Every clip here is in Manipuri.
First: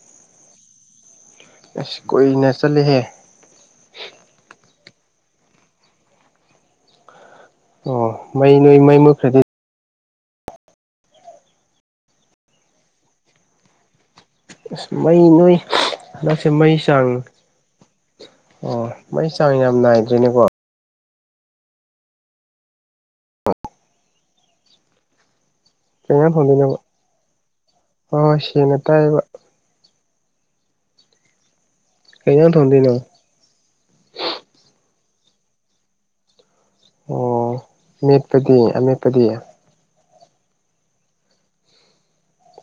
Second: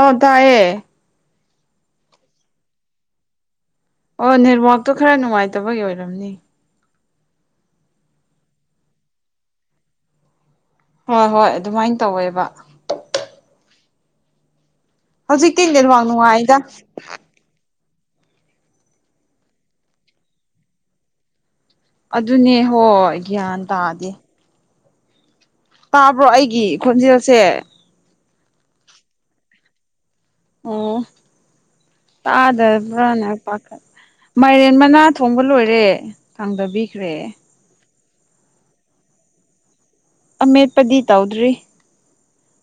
ꯑ ꯇꯥꯏꯌꯦ ꯑꯁ ꯀꯨꯏꯅ ꯆꯠꯂꯤꯍꯦ ꯑꯣ ꯅꯦꯔꯋꯥꯛꯇꯣ ꯈꯔ ꯅꯨꯡꯉꯥꯏꯇꯕꯒꯤ ꯑꯣꯏꯔꯝꯅꯤ ꯑꯣ ꯃꯩ ꯅꯣꯏ ꯃꯩ ꯃꯨꯠꯈ꯭ꯔꯗꯤ ꯍꯣꯏ ꯍꯣꯏ ꯑꯗꯨꯃꯥꯏꯅ ꯇꯧꯋꯦꯕ ꯑꯁ ꯃꯩ ꯅꯣꯏ ꯍꯧꯖꯤꯛꯇꯤ ꯅꯦꯠꯋꯥꯛ ꯍꯟꯗꯛꯁꯦ ꯅꯨꯡꯉꯥꯏꯗ ꯃꯩ ꯆꯥꯡ ꯑꯣ ꯃꯩ ꯆꯥꯡ ꯌꯥꯝ ꯅꯥꯏꯗꯔ꯭ꯦꯅꯦꯀꯣ ꯑꯗꯨꯅꯦ ꯍꯣꯏ ꯒ꯭ꯌꯥꯟ ꯇꯥꯗꯤ ꯇꯥꯕ꯭ꯔꯣ ꯑꯩꯒꯤ ꯈꯣꯟꯖꯦꯜꯁꯦ ꯑꯣ ꯁ‌ꯩꯡꯅ ꯇꯥꯏꯕ ꯑꯣ ꯀꯩ ꯏꯟꯖꯥꯡ ꯊꯣꯡꯗꯣꯏꯅꯣ ꯇꯥꯗꯕ꯭ꯔꯥꯅ ꯄꯥ ꯃꯥꯏꯔꯦꯟ ꯃꯅꯥ ꯊꯣꯡꯕ ꯂꯣꯏꯔꯦ ꯊꯥꯡꯗꯕꯤꯈ꯭ꯔꯦ ꯑꯣ ꯃꯦꯠꯄꯗꯤ ꯑꯃꯦꯠꯄꯗꯤ ꯑꯃꯦꯠꯄꯗꯤ ꯇꯧꯗ꯭ꯔꯤ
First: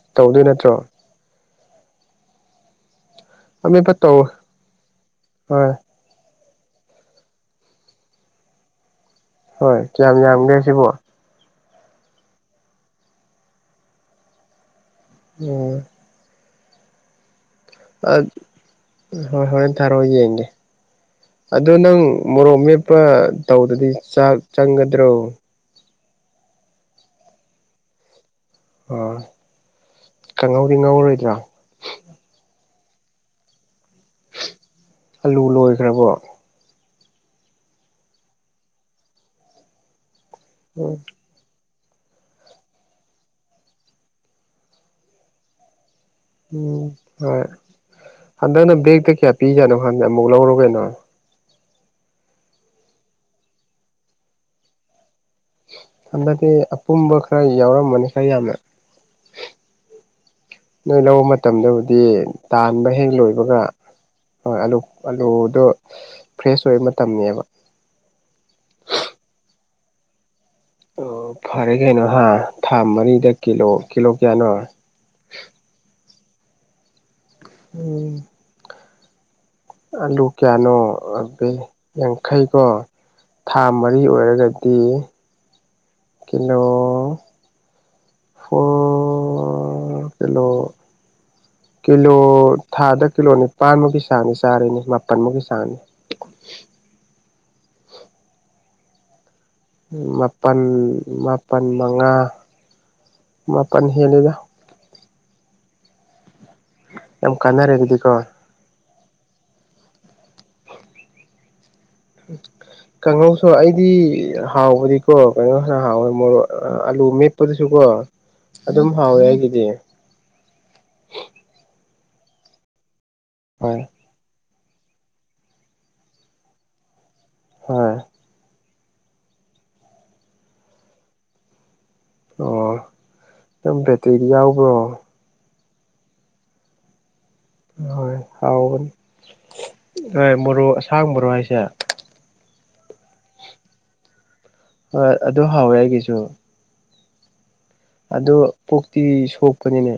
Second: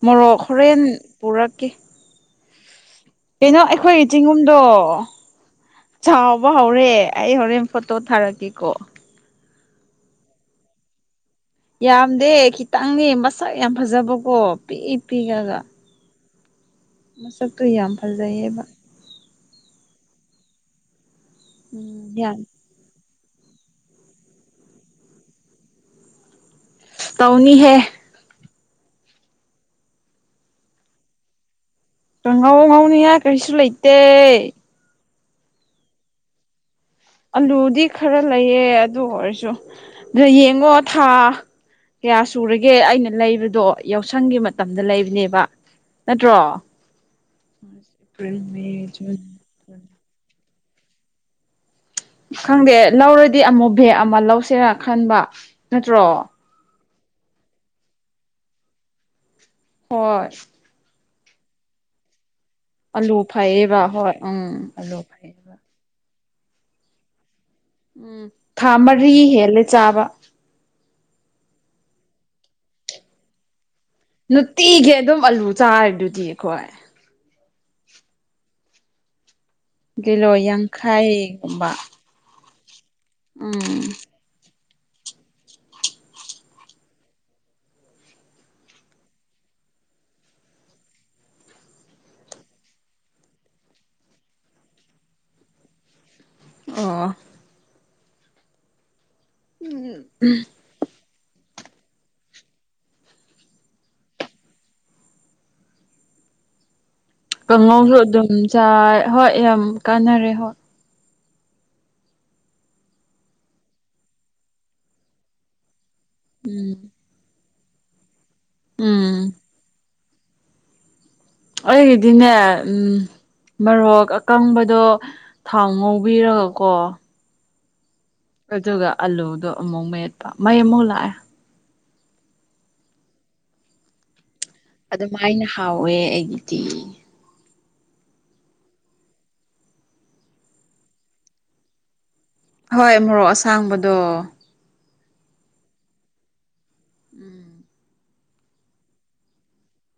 ꯃꯣꯔꯣꯛ ꯇꯧꯗꯣꯏ ꯅꯠꯇ꯭ꯔꯣ ꯍꯣꯔꯦꯟ ꯄꯨꯔꯛꯀꯦ ꯀꯩꯅꯣ ꯑꯃꯦꯠꯄ ꯑꯩꯈꯣꯏꯒꯤ ꯇꯧ ꯆꯤꯡꯒꯨꯝꯗꯣ ꯍꯣꯏ ꯆꯥꯎꯕ ꯍꯧꯔꯦ ꯑꯩ ꯍꯣꯔꯦꯟ ꯐꯣꯇꯣ ꯊꯥꯔꯛꯀꯦꯀꯣ ꯍꯣꯏ ꯀ꯭ꯌꯥꯝ ꯌꯥꯝꯒꯦ ꯁꯤꯕꯣ ꯌꯥꯝꯗꯦ ꯈꯤꯇꯪꯅꯦ ꯃꯁꯛ ꯌꯥꯝ ꯐꯖꯕꯀꯣ ꯄꯤꯛꯏ ꯄꯤꯛ ꯑꯒ ꯎꯝ ꯃꯁꯛꯇꯨ ꯌꯥꯝ ꯐꯖꯩꯌꯦꯕ ꯍꯣꯏ ꯍꯣꯔꯦꯟ ꯊꯥꯔꯛꯑꯣ ꯌꯦꯡꯒꯦ ꯑꯗꯣ ꯅꯪ ꯎꯝ ꯌꯥꯝ ꯃꯣꯔꯣꯛ ꯃꯦꯞ ꯄ ꯇꯧꯗꯗꯤ ꯆꯥꯛ ꯆꯪꯒꯗ꯭ꯔꯣ ꯇꯧꯅꯤ ꯍꯦ ꯑ ꯀꯪꯉꯧꯗꯤ ꯉꯧꯔꯣꯏꯗ꯭ꯔꯥ ꯀꯉꯥꯡꯉꯧ ꯉꯧꯅꯤꯉꯥꯏ ꯀꯔꯤꯁꯨ ꯂꯩꯇ ꯑꯂꯨ ꯂꯣꯏꯈ꯭ꯔꯕꯣ ꯑꯂꯨꯗꯤ ꯈꯔ ꯂꯩꯌꯦ ꯑꯗꯨ ꯑꯣꯏꯔꯁꯨ ꯑꯗꯨꯗ ꯌꯦꯡꯉꯣ ꯊꯥ ꯀꯌꯥ ꯁꯨꯔꯒꯦ ꯑꯩꯅ ꯂꯩꯕꯗꯣ ꯌꯥꯎꯁꯪꯒꯤ ꯃꯇꯝꯗ ꯂꯩꯕꯅꯦꯕ ꯅꯠꯇ꯭ꯔꯣ ꯎꯝ ꯍꯣꯏ ꯑꯦꯄ꯭ꯔꯤꯜ ꯍꯟꯗꯛꯅ ꯃꯦ ꯕꯦꯒꯛꯇ ꯖꯨꯟ ꯀꯌꯥ ꯄꯤꯖꯠꯅꫭ ꯈꯪꯗ ꯑꯃꯨꯛ ꯂꯧꯔꫭ ꯀꯩꯅꫭ ꯈꯪꯗꯦ ꯂꯧꯔꯗꯤ ꯑꯃꯨꯛ ꯕꯦꯛ ꯑꯃ ꯂꯧꯁꯦꯔꯥ ꯈꯟꯕ ꯅꯠꯇ꯭ꯔꯣ ꯍꯟꯗꯗꯤ ꯑꯄꯨꯝꯕ ꯈꯔ ꯌꯥꯎꯔꯝꯕꯅꯤ ꯈꯔ ꯌꯥꯝꯅ ꯍꯣꯏ ꯅꯣꯏ ꯂꯧꯕ ꯃꯇꯝꯗꯕꯨꯗꯤ ꯇꯥꯟꯕ ꯍꯦꯛ ꯑꯂꯨ ꯂꯣꯏꯕꯒ ꯐꯩꯌꯦꯕ ꯎꯝ ꯍꯣꯏ ꯑꯂꯨ ꯐꯩꯌꯦꯕ ꯑꯂꯨꯗꯣ ꯐ꯭ꯔꯦꯁ ꯑꯣꯏꯕ ꯃꯇꯝꯅꯤꯕ ꯎꯝ ꯊꯥ ꯃꯔꯤ ꯍꯦꯜꯂꯦ ꯆꯥꯕ ꯑꯣ ꯐꯔꯦ ꯀꯩꯅꯣ ꯍꯥ ꯊꯥ ꯃꯔꯤꯗ ꯀꯤꯂꯣ ꯀꯤꯂꯣ ꯀꯌꯥꯅꯣ ꯅꯨꯡꯇꯤꯒꯤ ꯑꯗꯨꯝ ꯑꯂꯨ ꯆꯥꯔꯗꯨꯗꯤ ꯑꯩꯈꯣꯏ ꯎꯝ ꯑꯂꯨ ꯀꯤꯂꯣ ꯀꯌꯥꯅꯣꯕ ꯌꯥꯡꯈꯩꯒꯨꯝꯕ ꯌꯥꯡꯈꯩꯀꯣ ꯊꯥ ꯎꯝ ꯃꯔꯤ ꯑꯣꯏꯔꯒꯗꯤ ꯀꯂꯣ ꯑꯣ ꯀꯩꯅꯣ ꯀꯤꯂꯣ ꯊꯥꯗ ꯀꯤꯂꯣ ꯅꯤꯄꯥꯥꯟꯃꯨꯛꯀꯤ ꯁꯥꯥꯡꯅꯤ ꯆꯥꯔꯤꯅꯤ ꯃꯥꯄꯜꯃꯨꯛꯀꯤ ꯁꯥꯥꯡꯅꯤ ꯑꯣ ꯃꯥꯄꯜ ꯃꯥꯄꯜ ꯃꯉꯥ ꯃꯥꯄꯜ ꯍꯦꯜꯂꯤꯗ ꯌꯥꯝ ꯀꯥꯟꯅꯔꯦ ꯀꯥꯡꯉꯧꯁꯨ ꯑꯗꯨꯗꯤꯀꯣ ꯑꯗꯨꯝ ꯆꯥꯏ ꯍꯣꯏ ꯌꯥꯝ ꯀꯥꯟꯅꯔꯦ ꯍꯣꯏ ꯀꯥꯡꯍꯧꯁꯨ ꯑꯩꯗꯤ ꯍꯥꯎꯕꯗꯤ ꯀꯣ ꯀꯩꯅꯣ ꯈꯔ ꯍꯥꯎꯋꯦ ꯃꯣꯔꯣꯛ ꯎꯝ ꯑꯂꯨ ꯃꯦꯞꯄꯗꯨꯁꯨ ꯀꯣ ꯑꯗꯨꯝ ꯎꯝ ꯍꯥꯎꯋꯦ ꯑꯩꯒꯤꯗꯤ ꯑꯩꯒꯤꯗꯤꯅꯦ ꯎꯝ ꯍꯣꯏ ꯃꯔꯣꯛ ꯀꯪꯕꯗꯣ ꯊꯥꯎ ꯉꯧꯕꯤꯔꯒꯀꯣ ꯍꯣꯏ ꯑꯗꯨꯒ ꯑꯥꯂꯨꯗꯣ ꯑꯃꯨꯛ ꯃꯌꯦꯠꯄ ꯃꯩ ꯑꯃꯨꯛ ꯂꯥꯛꯑꯦ ꯑꯣ ꯅꯪ ꯕꯦꯇꯔꯤ ꯌꯥꯎꯕ꯭ꯔꯣ ꯀꯃꯥꯏꯅ ꯍꯥꯎꯋꯦ ꯑꯩꯒꯤꯗꯤ ꯍꯣꯏ ꯍꯥꯎꯒꯅꯤ ꯍꯣꯏ ꯃꯔꯣꯛ ꯑꯁꯥꯡꯕꯔꯣ ꯍꯥꯏꯁꯦ ꯍꯣꯏ ꯃꯣꯔꯣꯛ ꯑꯁꯥꯡꯕꯗꯣ ꯍꯣꯏ ꯑꯗꯨ ꯍꯥꯎꯋꯦ ꯑꯩꯒꯤꯁꯨ ꯎꯝ ꯑꯣ ꯄꯣꯛꯇꯤ ꯁꯣꯛꯄꯅꯤꯅꯦ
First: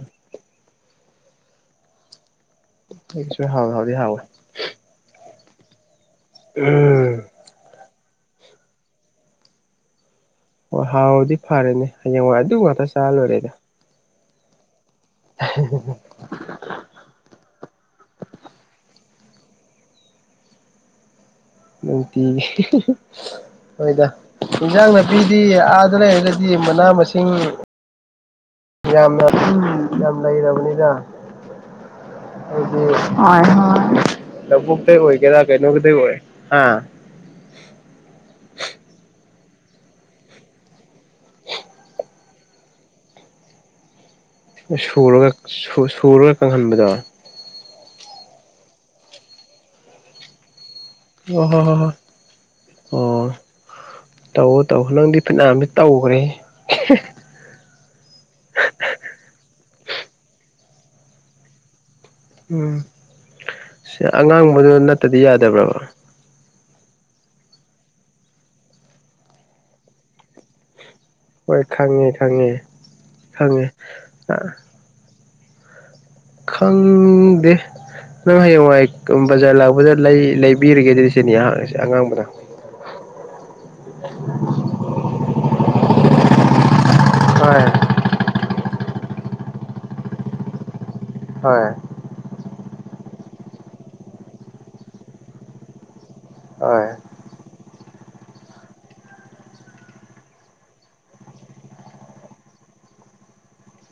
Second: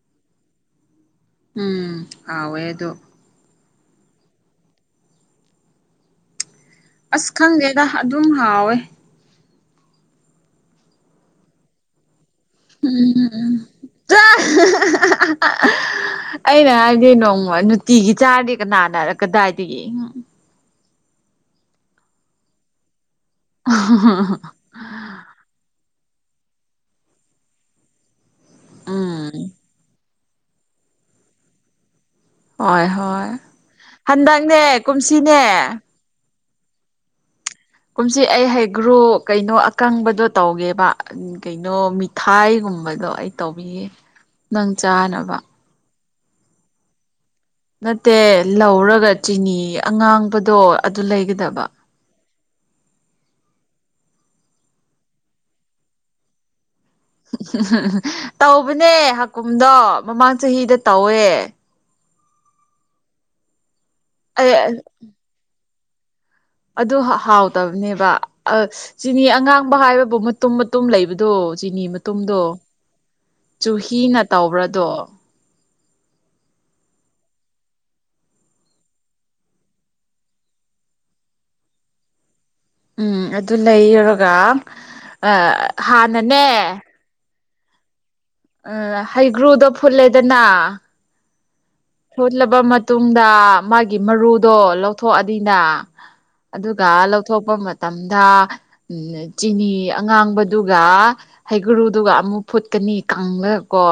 ꯎꯝ ꯍꯋꯦ ꯑꯗꯨ ꯑꯩꯁꯨ ꯍꯥꯎꯋ ꯍꯥꯎꯗꯤ ꯍꯥꯎꯋꯦ ꯎꯝ ꯑꯁ ꯈꯪꯗꯦꯗ ꯑꯗꯨꯝ ꯍꯥꯎꯋꯦ ꯍꯣꯏ ꯍꯥꯎꯗꯤ ꯐꯔꯦꯅꯦ ꯍꯌꯦꯡꯋꯥꯏ ꯑꯗꯨ ꯉꯥꯛꯇ ꯆꯥꯔ ꯂꯣꯏꯔꯦꯗ ꯇ [unintelligible] ꯑꯩꯅ ꯍꯥꯏꯗꯤ ꯅꯣꯡꯃ ꯅꯨꯡꯇꯤꯒꯤ ꯆꯥꯔꯗꯤ ꯀꯅꯥꯅꯔꯛꯀꯗꯥꯏꯗꯒꯤ ꯅꯨꯡꯇꯤꯒꯤ ꯍꯣꯏꯗ ꯏꯟꯖꯥꯡ ꯅꯥꯄꯤꯗꯤ ꯑꯥꯗ ꯂꯩꯔꯒꯗꯤ ꯃꯅꯥ ꯃꯁꯤꯡ ꯌꯥꯝꯅ ꯎꯝ ꯌꯥꯝ ꯂꯩꯔꯕꯅꯤꯅ ꯍꯣꯏ ꯍꯣꯏ ꯍꯟꯗꯛꯅꯦ ꯂꯨꯒ ꯊꯣꯏ ꯀꯗ ꯀꯨꯝꯁꯤꯅꯦ [inaudible] ꯀ ꯅꯨ ꯀ ꯊꯩ ꯑꯣꯏ ꯍꯥ ꯀꯨꯝꯁꯤ ꯑꯩ ꯍꯩꯒ꯭ꯔꯣ ꯀꯩꯅꯣ ꯑꯀꯪꯕꯗꯣ ꯇꯧꯒꯦꯕ ꯀꯩꯅꯣ ꯃꯤꯊꯥꯏꯒꯨꯝꯕꯗꯣ ꯑꯩ ꯇꯧꯕꯤꯌꯦ ꯁꯨꯔꯒ ꯀꯪꯍꯟꯕꯗꯣ ꯅꯠꯇꯦ ꯂꯧꯔꯒ ꯆꯤꯅꯤ ꯑꯉꯥꯡꯕꯗꯣ ꯑꯗꯨ ꯑꯣ ꯍꯣ ꯂꯩꯒꯗꯕ ꯍ ꯍ ꯑꯣ ꯇꯧꯎ ꯇꯧ ꯅꯪꯗꯤ ꯐꯅꯝꯁ ꯇꯧꯈ꯭ꯔꯦ ꯎ ꯇꯧꯕꯅꯦ ꯍꯀꯨꯝꯗꯣ ꯃꯃꯥꯡ ꯆꯍꯤꯗ ꯇꯧꯋꯦ ꯎꯝ ꯁꯤ ꯑꯉꯥꯡꯕꯗꯨ ꯑꯩ ꯅꯠꯇꯗꯤ ꯌꯥꯗꯕ꯭ꯔꯕ ꯑꯗꯨ ꯍꯥꯎꯇꯕꯅꯦꯕ ꯆꯅꯤ ꯑꯉꯥꯡꯕ ꯍꯥꯏꯕꯕꯨꯨ ꯃꯇꯨꯝ ꯃꯇꯨꯝ ꯂꯩꯕꯗꯣ ꯍꯣꯏ ꯆꯤꯅꯤ ꯈꯪꯉꯦ ꯃꯇꯨꯝꯗꯣ ꯈꯪꯉꯦ ꯈꯪꯉꯦ ꯆꯨꯍꯤꯅ ꯇꯧꯕ꯭ꯔꯥꯗꯣ ꯈꯪꯗꯦ ꯅꯪ ꯍꯌꯦꯡꯋꯥꯏ ꯕꯖꯥꯔ ꯂꯥꯛꯄꯗ ꯂꯩꯕꯤꯔꯒꯦ ꯑꯗꯨ ꯁꯤꯅꯤ ꯑꯩꯍꯥꯛ ꯑꯉꯥꯡꯕꯗ ꯎꯝ ꯑꯗꯨ ꯂꯩꯔꯒ ꯍꯥꯟꯅꯅꯦ ꯍꯣꯏ ꯎ ꯍꯩꯒ꯭ꯔꯨꯗꯣ ꯐꯨꯜꯂꯦꯗꯅ ꯍꯣꯏ ꯐꯨꯠꯂꯕ ꯃꯇꯨꯡꯗ ꯃꯥꯒꯤ ꯃꯔꯨꯗꯣ ꯂꯧꯊꯣꯛꯑꯅꯤꯅ ꯑꯗꯨꯒ ꯍꯣꯏ ꯂꯧꯊꯣꯛꯄ ꯃꯇꯝꯗ ꯎ ꯆꯤꯅꯤ ꯑꯉꯥꯡꯕꯗꯨꯒ ꯍꯩꯒꯨꯔꯨꯗꯨꯒ ꯑꯃꯨꯛ ꯐꯨꯠꯀꯅꯤ ꯀꯪꯂꯒ ꯀꯣ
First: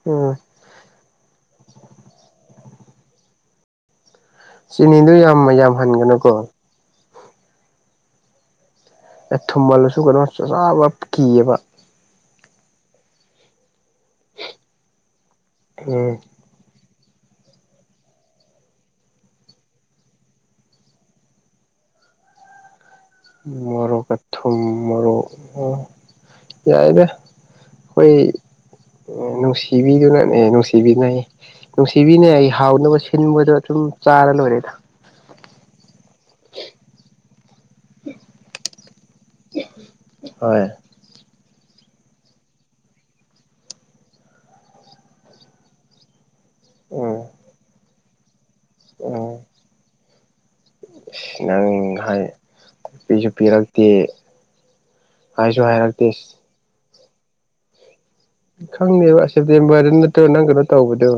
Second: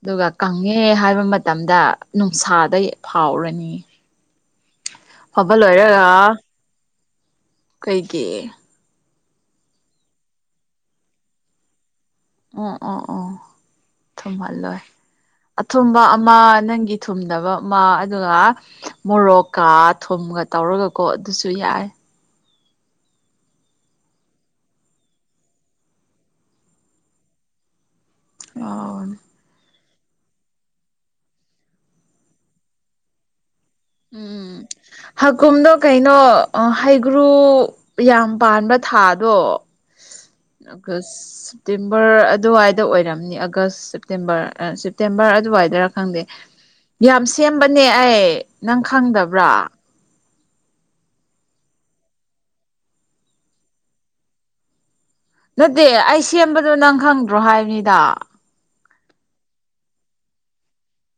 ꯑꯗꯨꯒ ꯎꯝ ꯀꯪꯉꯦ ꯍꯥꯏꯕ ꯃꯇꯝꯗ ꯅꯨꯡꯁꯥꯗ ꯐꯥꯎꯔꯅꯤ ꯁꯤꯅꯤꯗꯨ ꯌꯥꯝ ꯐꯕ ꯌꯥꯝꯍꯟꯒꯅꯨꯀꯣ ꯀꯩꯒꯤ ꯌꯥꯝ ꯊꯨꯝꯃꯜꯂꯁꯨ ꯀꯩꯅꯣ ꯆꯥꯕ ꯀꯤꯌꯦꯕ ꯑꯣ ꯑꯣ ꯑꯣ ꯊꯨꯝꯍꯜꯂꯣꯏ ꯑꯊꯨꯝꯕ ꯎꯝ ꯑꯃ ꯅꯪꯒꯤ ꯊꯨꯝꯗꯕ ꯑꯃ ꯑꯗꯨꯒ ꯃꯣꯔꯣꯛꯀ ꯊꯨꯝꯒ ꯇꯧꯔꯒꯀꯣ ꯑꯗꯨꯁꯨ ꯌꯥꯏ ꯃꯣꯔꯣꯛꯀ ꯊꯨꯝ ꯃꯣꯔꯣꯛ ꯌꯥꯏꯗ ꯑꯩꯈꯣꯏ ꯑꯣ ꯅꯨꯡꯁꯤ ꯅꯨꯡꯁꯤꯕꯤꯗꯨꯅꯅꯦ ꯅꯨꯡꯁꯤꯕꯤꯅ ꯅꯨꯡꯁꯤꯕꯤꯅ ꯑꯩ ꯍꯥꯎꯅꯕ ꯁꯤꯟꯕꯗꯣ ꯑꯗꯨꯨꯝ ꯎꯝ ꯍꯥꯀꯨꯝꯗꯣ ꯀꯩꯅꯣ ꯑꯣ ꯍꯩꯒ꯭ꯔꯨ ꯌꯥꯝ ꯄꯥꯟꯕ ꯊꯥꯗꯣ ꯍꯣꯏ ꯒꯁ ꯁꯦꯞꯇꯦꯝꯕꯔ ꯑꯗꯨꯋꯥꯏꯗ ꯑꯣꯏꯔꯝꯅꯤ ꯑꯥꯒꯁ ꯁꯦꯞꯇꯦꯝꯕꯔ ꯁꯦꯞꯇꯦꯝꯕꯔ ꯑꯗꯨꯋꯥꯏꯗꯔꯥ ꯈꯪꯗꯦ ꯎꯝ ꯌꯥꯝ ꯁꯦꯝꯕꯅꯦ ꯑꯩ ꯅꯪ ꯈꯪꯗꯕ꯭ꯔꯥ ꯑꯁ ꯅꯪ ꯍꯥꯏ ꯅꯨꯄꯤꯁꯨ ꯄꯤꯔꯛꯇꯦ ꯍꯥꯏꯁꯨ ꯅꯠꯇꯦ ꯍꯥꯏꯔꯛꯇꯦ ꯑꯩ ꯁꯦꯝꯕꯗꯨꯣ ꯅꯪ ꯈꯪꯗ꯭ꯔꯣ ꯍꯥꯏꯕꯅꯤꯗ ꯈꯪꯗꯦꯕ ꯁꯦꯞꯇꯦꯝꯕꯔꯗꯨ ꯅꯠꯇ꯭ꯔꯣ ꯅꯪ ꯀꯩꯅꯣ ꯇꯧꯕꯗꯣ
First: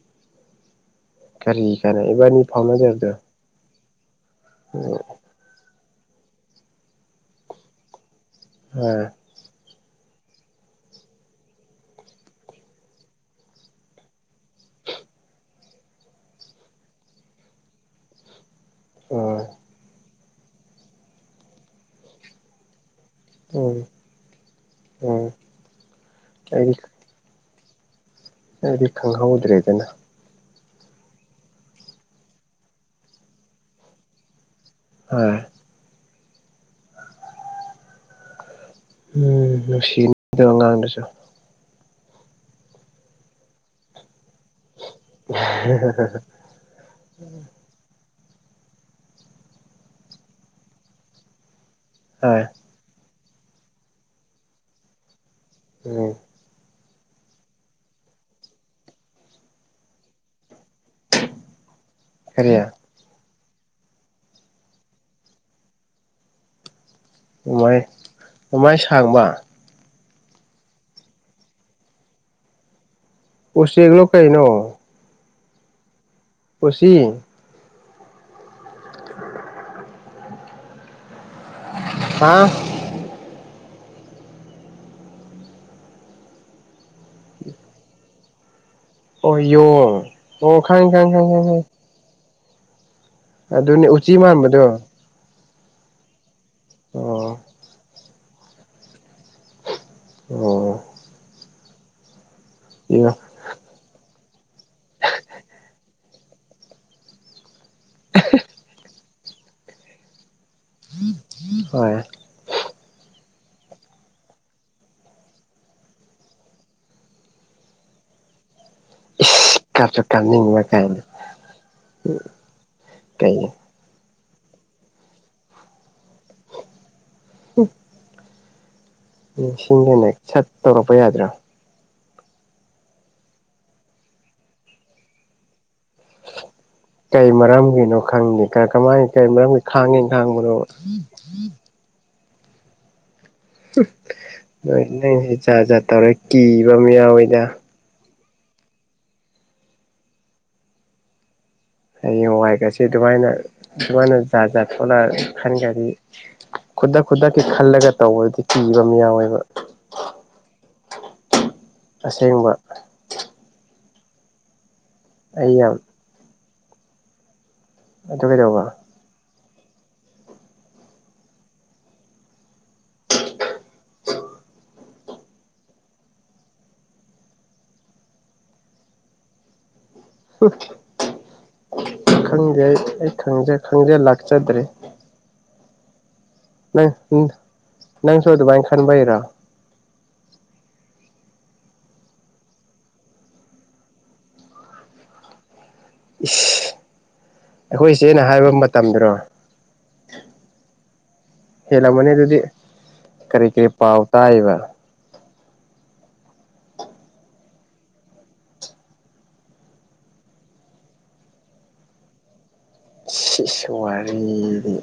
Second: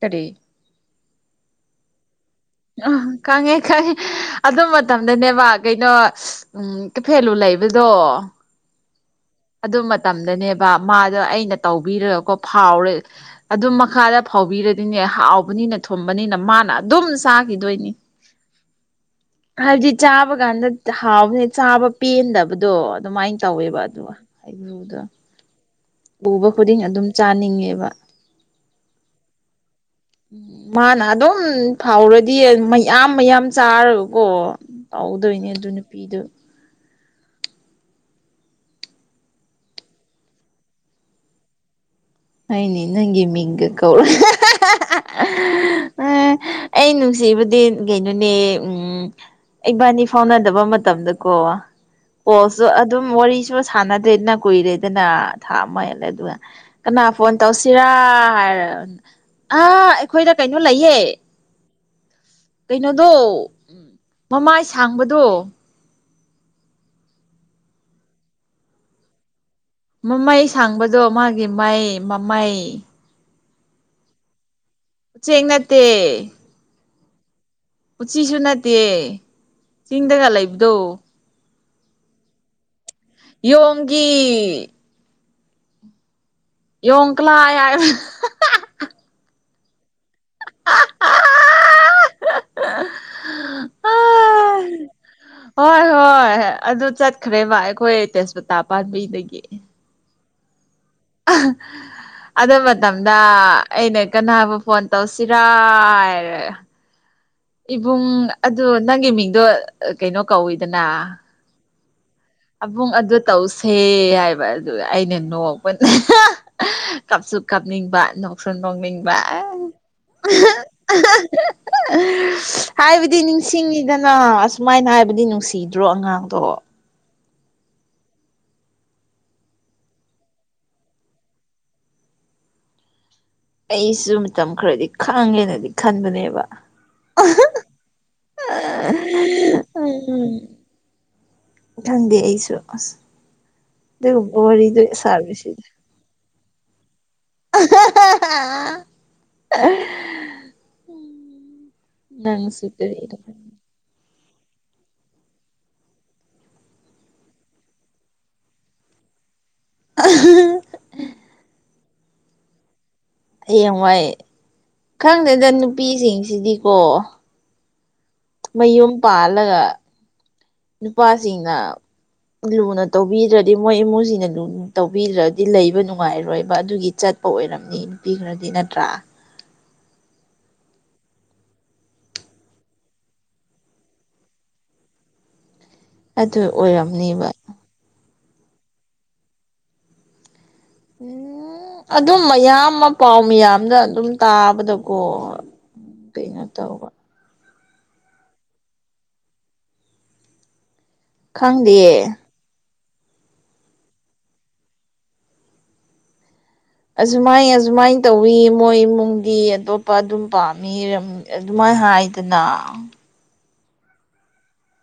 ꯀꯔꯤ ꯀꯔꯤ ꯀꯔꯤ ꯏꯕꯥꯟꯅꯤ ꯑꯥ ꯈꯪꯉꯦ ꯈꯪꯉꯦ ꯑꯗꯨ ꯎꯝ ꯃꯇꯝꯗꯅꯦꯕ ꯀꯩꯅꯣ ꯎꯝ ꯀꯩꯐꯦꯜꯂꯨ ꯂꯩꯕꯗꯣ ꯑꯥ ꯑꯗꯨ ꯃꯇꯝꯗꯅꯦꯕ ꯃꯥꯗꯣ ꯑꯩꯅ ꯇꯧꯕꯤꯔꯀꯣ ꯐꯥꯎꯔꯦ ꯑꯗꯨꯝ ꯃꯈꯥꯗ ꯐꯧꯎꯕꯤꯔꯗꯤꯅꯦ ꯍꯥꯎꯕꯅꯤꯅ ꯊꯨꯝꯕꯅꯤꯅ ꯃꯥꯅ ꯑꯗꯨꯝ ꯆꯥꯒꯤꯗꯣꯏꯅꯤ [inaudible] ꯍꯥꯏꯗꯤ ꯆꯥꯕꯀꯥꯟꯗ ꯍꯥꯎꯕꯅꯤꯅ ꯆꯥꯕ ꯄꯦꯟꯗꯕꯗꯣ ꯑꯗꯨꯃꯥꯏ ꯇꯧꯋꯦꯕ ꯎꯝ ꯑꯗꯨꯒ ꯑꯩꯒ꯭ꯔꯨꯗꯣ ꯎꯝ [unintelligible] ꯎꯕ ꯑꯩꯗꯤ ꯈꯨꯗꯤꯡ ꯑꯗꯨꯝ ꯆꯥꯅꯤꯡꯉꯦꯕ ꯑꯩꯗꯤ ꯈꯪꯍꯧꯗ꯭ꯔꯦꯗꯅ ꯃꯥꯅ ꯑꯗꯨꯝ ꯐꯧꯔꯗꯤ ꯃꯌꯥꯝ ꯃꯌꯥꯝ ꯆꯥꯔꯒꯀꯣ ꯍꯣꯏ ꯇꯧꯗꯣꯏꯅꯦ ꯑꯗꯨ ꯅꯨꯄꯤꯗꯨꯣ ꯎꯝ ꯅꯨꯡꯁꯤꯃꯤꯗ ꯑꯉꯥꯡꯗꯨꯁꯨ ꯑꯩꯅꯤ ꯅꯪꯒꯤ ꯃꯤꯡꯒ ꯀꯧꯔꯒ ꯑꯥ ꯑꯩ ꯅꯨꯡꯁꯤꯕꯗꯤ ꯀꯩꯅꯣꯅꯦ ꯎꯝ ꯏꯕꯥꯟꯅꯤ ꯐꯥꯎꯅꯗꯕ ꯃꯇꯝꯗꯀꯣ ꯍꯣꯏ ꯄꯣꯁꯁꯨ ꯑꯗꯨꯝ ꯋꯥꯔꯤꯁꯨ ꯁꯥꯟꯅꯗꯦꯅ ꯀꯨꯏꯔꯦꯗꯅ ꯊꯥ ꯑꯃ ꯍꯦꯜꯂꯦ ꯎꯝ ꯑꯗꯨꯒ ꯀꯅꯥ ꯐꯣꯟ ꯇꯧꯁꯤꯔꯥ ꯍꯥꯏꯔ ꯑꯥ ꯑꯩꯈꯣꯏꯗ ꯀꯩꯅꯣ ꯂꯩꯌꯦ ꯀꯔꯤ ꯀꯩꯅꯣꯗꯣ ꯃꯃꯥꯏ ꯁꯥꯡꯕꯗꯣ ꯃꯥꯏ ꯃꯃꯥꯏ ꯁꯥꯡꯕ ꯃꯃꯩ ꯁꯥꯡꯕꯗꯣ ꯃꯥꯒꯤ ꯃꯩ ꯃꯃꯩ ꯎꯆꯦꯛꯂꯣ ꯀꯩꯩꯅꯣ ꯎꯆꯦꯛ ꯅꯠꯇꯦ ꯎꯆꯤ ꯎꯆꯤꯖꯨ ꯅꯠꯇꯦ ꯆꯤꯡꯗꯒ ꯂꯩꯕꯗꯣ ꯍꯥ ꯌꯣꯡꯒꯤ ꯌꯣꯡ ꯀꯂꯥꯏ ꯍꯥꯏ ꯍꯥ ꯍꯥ [unintelligible] ꯑꯣ ꯌꯣꯡ ꯑꯣ ꯈꯪꯉꯦ ꯈꯪꯉꯦ ꯈꯪꯉꯦ ꯈꯪꯉꯦ [inaudible] ꯑꯗꯨꯅꯤ ꯎꯆꯤ ꯃꯥꯟꯕꯗꯣ ꯍꯣꯏ ꯍꯣꯏ ꯑꯗꯨ ꯑꯣ ꯆꯠꯈ꯭ꯔꯦꯕ ꯑꯩꯈꯣꯏ ꯇꯦꯁꯄꯇꯥ ꯄꯥꯝꯕꯤꯗꯒꯤ ꯑꯣ ꯑꯍꯥ ꯑꯗꯨ ꯌꯦꯡꯉꯣ ꯃꯇꯝꯗ ꯑꯩꯅ ꯀꯅꯥꯕꯨ ꯐꯣꯟ ꯇꯧꯁꯤꯔ ꯍꯥꯏꯔꯦ ꯏꯕꯨꯡ ꯑꯗꯨ ꯅꯪꯒꯤ ꯃꯤꯡꯗꯣ ꯀꯩꯅꯣ ꯀꯧꯏꯗꯅ ꯍꯣꯏ ꯑꯕꯨꯡ ꯑꯗꯨ ꯇꯧꯁꯦ ꯍꯥꯏꯕ ꯑꯗꯨ ꯑꯩꯅ ꯅꯣꯛꯄ ꯀꯞꯁꯨꯨꯞ ꯀꯞꯅꯤꯡꯕ ꯅꯣꯛꯁꯨ ꯅꯣꯛꯅꯤꯡꯕ ꯏꯁ ꯀꯞꯁꯨ ꯀꯥꯞꯅꯤꯡꯕ ꯀꯥꯏꯅ [unintelligible] ꯍꯥꯏꯕꯗꯤ ꯀꯩ ꯅꯤꯡꯁꯤꯡꯉꯤꯗꯅ ꯁꯨꯃꯥꯏꯅ ꯍꯥꯏꯕꯗꯤ ꯅꯨꯡꯁꯤꯗ꯭ꯔꯣ ꯑꯉꯥꯡꯗꯣ ꯎꯝ ꯎꯝ ꯁꯤꯡꯗꯅꯦ ꯁꯠ ꯇꯧꯔꯛꯄ ꯌꯥꯗ꯭ꯔꯣ ꯑꯩꯁꯨ ꯃꯇꯝ ꯈꯔꯗꯤ ꯈꯥꯡꯉꯦꯅꯗꯤ ꯈꯟꯕꯅꯦꯕ ꯀꯩ ꯃꯔꯝꯒꯤꯅꯣ ꯈꯪꯗꯦ ꯀꯃꯥꯏꯅ ꯀꯩ ꯃꯔꯝꯒꯤ ꯎꯝ ꯈꯥꯡꯉꯤ ꯎꯝ ꯈꯥꯡꯕꯅꯣ ꯈꯪꯗꯦ ꯑꯩꯁꯨ ꯑꯁ ꯗꯨꯒꯨꯝꯕ ꯋꯥꯔꯤꯗꯤ ꯁꯥꯔꯣꯏꯁꯤꯗ ꯇꯧꯔꯦ ꯀꯤꯕ ꯃꯤ ꯌꯥꯎꯋꯏꯗ [unintelligible] ꯍꯌꯦꯡ ꯅꯪꯁꯨ ꯋꯥꯏꯒꯁꯤ ꯀꯔꯤꯅꯣ ꯑꯗꯨꯃꯥꯏꯅ ꯑꯗꯨꯃꯥꯏꯅ ꯖꯥꯠ ꯖꯥꯠ ꯊꯣꯛꯂꯛ ꯈꯟꯒꯗꯤ ꯈꯨꯗꯛ ꯈꯨꯗꯛꯀꯤ ꯈꯜꯂꯒ ꯇꯧꯕꯗꯨꯗꯤ ꯀꯤꯕ ꯃꯤ ꯌꯥꯎꯋꯦꯕ [unintelligible] ꯑꯁꯦꯡꯕ ꯍꯌꯦꯡꯋꯥꯏ ꯈꯪꯗꯦꯗ ꯑꯩ ꯌꯥꯝ ꯅꯨꯄꯤꯁꯤꯡꯁꯤꯗꯤꯀꯣ ꯑꯗꯨ ꯀꯩꯗꯧꯕ ꯃꯌꯨꯝ ꯄꯥꯜꯂꯒ ꯅꯨꯄꯥꯁꯤꯡꯅ ꯂꯨꯅ ꯇꯧꯕꯤꯗ꯭ꯔꯗꯤ ꯃꯣꯏ ꯏꯃꯨꯡꯁꯤꯅ ꯂꯨꯅ ꯇꯧꯕꯤꯗ꯭ꯔꯗꯤ ꯂꯩꯕ ꯅꯨꯡꯉꯥꯏꯔꯣꯏꯕ ꯑꯗꯨꯒꯤ ꯆꯠ ꯄ ꯑꯣꯏꯔꯝꯅꯤ ꯅꯨꯄꯤ ꯈꯔꯗꯤ ꯅꯠꯇ꯭ꯔꯥ ꯈꯪꯗꯦ ꯑꯩ ꯑꯩ ꯈꯪꯖ ꯂꯥꯛꯆꯗ꯭ꯔꯦ ꯑꯗꯨ ꯑꯣꯏ ꯅꯪ ꯅꯪꯁꯨ ꯑꯗꯨꯃꯥꯏ ꯈꯟꯕꯩꯔꯣ ꯎꯝ ꯑꯗꯨꯝ ꯃꯌꯥꯝꯃ ꯄꯥꯃꯤ ꯃꯌꯥꯝꯗ ꯑꯗꯨꯝ ꯇꯥꯕꯗꯀꯣ ꯎꯝ ꯀꯩꯅꯣ ꯇꯧꯕ ꯑꯩꯈꯣꯏ ꯏꯆꯦꯅꯥ ꯍꯥꯏꯕ ꯃꯇꯝꯗꯔꯣ ꯈꯪꯗꯦ ꯍꯦꯜꯂꯝꯃꯅꯤ ꯑꯗꯨꯗꯤ ꯀꯔꯤ ꯀꯔꯤ ꯄꯥꯎ ꯇꯥꯏꯕ ꯑꯁꯨꯃꯥꯏ ꯑꯁꯨꯃꯥꯏ ꯇꯧꯋꯤ ꯃꯣꯏ ꯏꯃꯨꯡꯗꯤ ꯑꯇꯣꯞꯄ ꯑꯗꯨꯝ ꯄꯥꯝꯃꯤ ꯏꯔꯝ ꯑꯗꯨꯃꯥꯏꯅ ꯍꯥꯏꯗꯅ ꯏꯁ ꯏꯁ ꯋꯥꯔꯤꯗꯤ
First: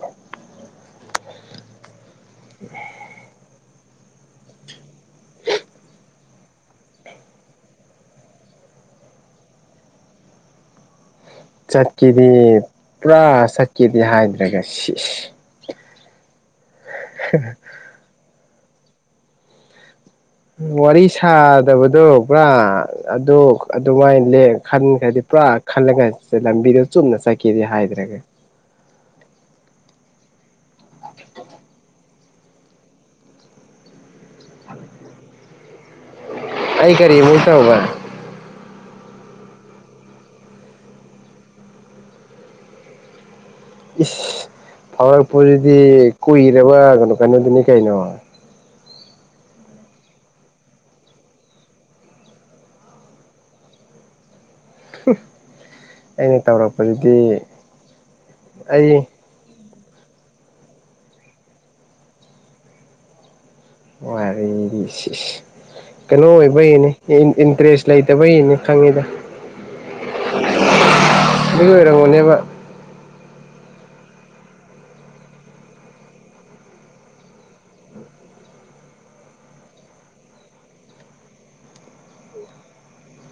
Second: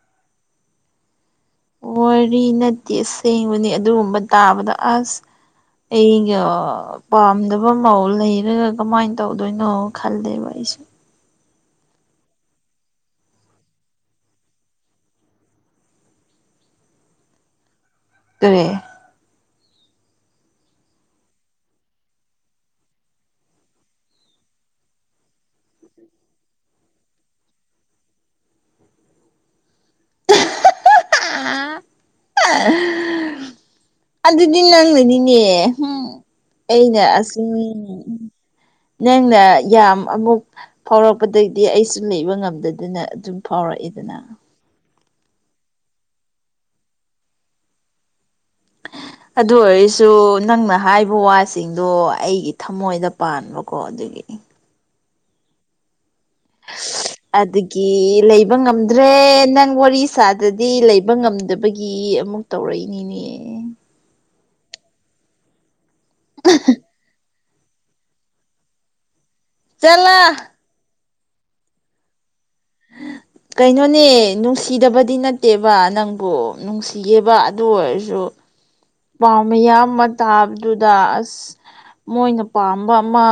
ꯋꯥꯔꯤ ꯅꯠꯇꯦ ꯑꯁꯦꯡꯕꯅꯤ ꯑꯗꯨꯒꯨꯝꯕ ꯇꯥꯕꯗ ꯑꯁ ꯑꯩꯒ ꯄꯥꯝꯗꯕ ꯃꯑꯣꯡ ꯂꯩꯔꯒ ꯀꯃꯥꯏꯅ ꯇꯧꯗꯣꯏꯅꯣ ꯈꯜꯂꯦꯕ ꯑꯩꯁꯨ ꯆꯠꯀꯗꯤ ꯄꯨꯔꯥ ꯆꯠꯀꯦꯗꯤ ꯍꯥꯏꯗ꯭ꯔꯒ ꯁꯤ [unintelligible] [unintelligible] ꯋꯥꯔꯤ ꯁꯥꯗꯕꯗꯣ ꯄꯨꯔꯥ ꯑꯗꯨ ꯑꯗꯨꯃꯥꯏꯅ ꯂ ꯈꯟꯈ꯭ꯔꯗꯤ ꯄꯨꯔꯥ ꯈꯜꯂꯒ ꯂꯝꯕꯤꯗꯣ ꯆꯨꯝꯅ ꯆꯠꯀꯗꯤ ꯍꯥꯏꯗ꯭ꯔꯒ ꯑꯗꯨꯗꯤ ꯅꯪꯅ ꯅꯤꯅꯦ ꯍꯨꯝ ꯑꯩ ꯑꯩꯅꯦ ꯀꯔꯤ ꯑꯃꯨꯛ ꯑꯁꯤ ꯇꯧꯕ ꯅꯪꯅ ꯌꯥꯝ ꯑꯃꯨꯛ ꯐꯥꯎꯔꯛꯄꯗꯒꯤꯗꯤ ꯑꯩꯁꯨ ꯂꯩꯕ ꯉꯝꯗꯗꯅ ꯑꯗꯨꯝ ꯐꯥꯎꯔꯛꯏꯗꯅ ꯐꯥꯔꯛꯄꯁꯤꯗꯤ ꯀꯨꯏꯔꯕ ꯀꯩꯅꯣ ꯀꯩꯅꯣꯗꯨꯅꯤ ꯀꯩꯅꯣ ꯑꯗꯨ ꯑꯣꯏꯔꯁꯨ ꯅꯪꯅ ꯍꯥꯏꯕ ꯋꯥꯁꯤꯡꯗꯣ ꯑꯩꯒꯤ ꯊꯃꯣꯏꯗ ꯄꯥꯟꯕꯀꯣ ꯑꯗꯨꯒꯤ [unintelligible] ꯑꯩꯅ ꯇꯧꯔ ꯑꯗꯒꯤ ꯂꯩꯕ ꯑꯩ ꯉꯝꯗ꯭ꯔꯦ ꯅꯪ ꯋꯥꯔꯤ ꯁꯥꯗꯗꯤ ꯂꯩꯕ ꯉꯝꯗꯕꯒꯤ ꯑꯃꯨꯛ ꯇꯧꯔꯛꯏꯅꯤꯅꯦ ꯋꯥꯔꯤꯗꯤ ꯁꯤ ꯀꯩꯅꯣ ꯑꯣꯏꯕꯒꯤꯅꯦ ꯏꯟꯇꯔꯦꯁ ꯂꯩꯇꯕꯒꯤꯅꯦ ꯈꯪꯉꯤꯗ ꯆꯠꯂꫭ [unintelligible] ꯀꯩꯅꯣꯅꯦ ꯅꯨꯡꯁꯤꯗꯕꯗꯤ ꯅꯠꯇꯦꯕ ꯅꯪꯕꯨ ꯅꯨꯡꯁꯤꯒꯦꯕ ꯑꯗꯨ ꯑꯣꯏꯔꯁꯨ ꯄꯥꯎꯝꯃꯤꯌꯥꯝꯕ ꯇꯥꯕꯗꯨꯗ ꯑꯁ ꯃꯣꯏꯅ ꯄꯥꯝꯕ ꯑꯃ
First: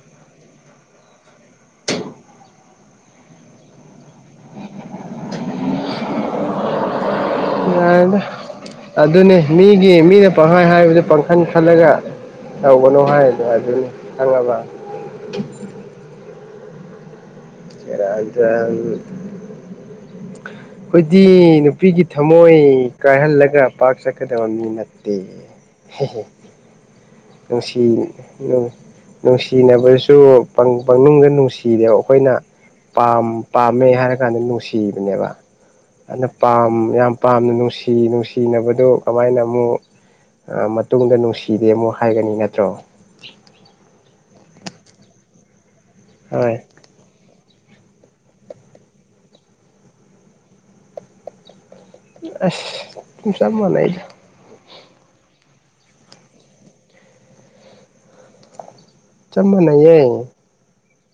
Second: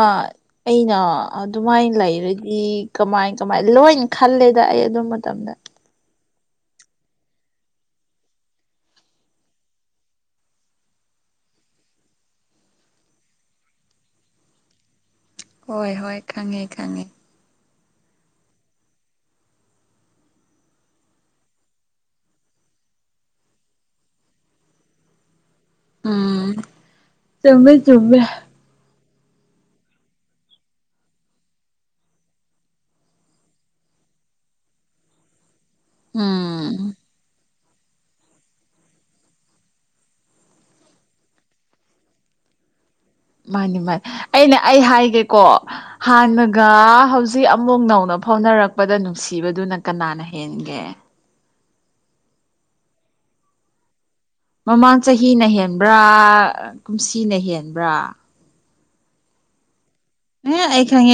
ꯑꯩꯅ ꯑꯗꯨꯃꯥꯏꯅ ꯂꯩꯔꯗꯤ ꯀꯃꯥꯏ ꯀꯃꯥꯏ ꯂꯣꯏ ꯈꯜꯂꯦꯗ ꯑꯩ ꯑꯗꯨ ꯃꯇꯝꯗ ꯌꯥꯏꯗ ꯑꯗꯨꯅꯤ ꯃꯤꯒꯤ ꯃꯤꯅ ꯄꯪꯍꯥꯏ ꯍꯥꯏꯕꯗꯨ ꯄꯥꯡꯈꯟ ꯈꯜꯂꯒ ꯇꯧꯒꯅꯨ ꯍꯥꯏ ꯑꯗꯨ ꯑꯗꯨꯅꯦ ꯈꯪꯉꯕ ꯍꯣꯏ ꯍꯣꯏ ꯈꯪꯉꯦ ꯈꯪꯉꯦ ꯁ‌ꯦꯔꯥꯟ ꯇꯨꯔꯥꯟ ꯑꯩꯈꯣꯏꯗꯤ ꯅꯨꯄꯤꯒꯤ ꯊꯝꯃꯣꯏ ꯀꯥꯏꯍꯜꯂꯒ ꯄꯥꯛ ꯆꯠꯀꯗꯕ ꯃꯤ ꯅꯠꯇꯦ ꯍ‌ꯦ ꯍ‌ꯦ ꯎꯝ ꯆꯨꯝꯃꯦ ꯉꯁꯤ ꯆꯨꯝꯃꯦ ꯅꯨꯡꯁꯤꯅꯕꯁꯨ ꯄꯅꯨꯡꯗ ꯅꯨꯡꯁꯤꯔꯦꯕ ꯑꯩꯈꯣꯏꯅ ꯄꯥꯝ ꯄꯥꯝꯃꯦ ꯍꯥꯏꯔ ꯀꯥꯟꯗ ꯅꯨꯡꯁꯤꯕꯅꯦꯕ ꯑꯗꯨꯅ ꯄꯥꯝ ꯎꯝ ꯌꯥꯝ ꯄꯥꯝꯅ ꯅꯨꯡꯁꯤ ꯅꯨꯡꯁꯤꯅꯕꯗꯨ ꯀꯃꯥꯏꯅ ꯑꯃꯨꯛ ꯃꯇꯨꯡꯗ ꯅꯨꯡꯁꯤꯗꯦ ꯑꯃꯨꯛ ꯍꯥꯏꯒꯅꯤ ꯅꯠꯇ꯭ꯔꯣ ꯃꯥꯅꯤ ꯃꯥꯅꯤ ꯑꯩꯅ ꯑꯩ ꯍꯥꯏꯒꯦꯀꯣ ꯍꯣꯏ ꯍꯥꯟꯅꯒ ꯍꯧꯖꯤꯛ ꯁꯤ ꯑꯃꯨꯛ ꯅꯧꯅ ꯐꯥꯎꯅꯔꯛꯄꯗ ꯅꯨꯡꯁꯤꯕꯗꯨꯅ ꯀꯅꯥꯅ ꯍꯦꯟꯒꯦ ꯑꯁꯨꯡ ꯆꯞ ꯃꯅꯥꯏꯗ ꯃꯃꯥꯡ ꯆꯍꯤꯅ ꯍꯦꯟꯕ꯭ꯔꯥ ꯀꯨꯝꯁꯤꯅ ꯍꯦꯟꯕ꯭ꯔꯥ ꯆꯞ ꯃꯥꯟꯅꯩꯌꯦ ꯑ ꯑꯩ ꯈꯪꯑ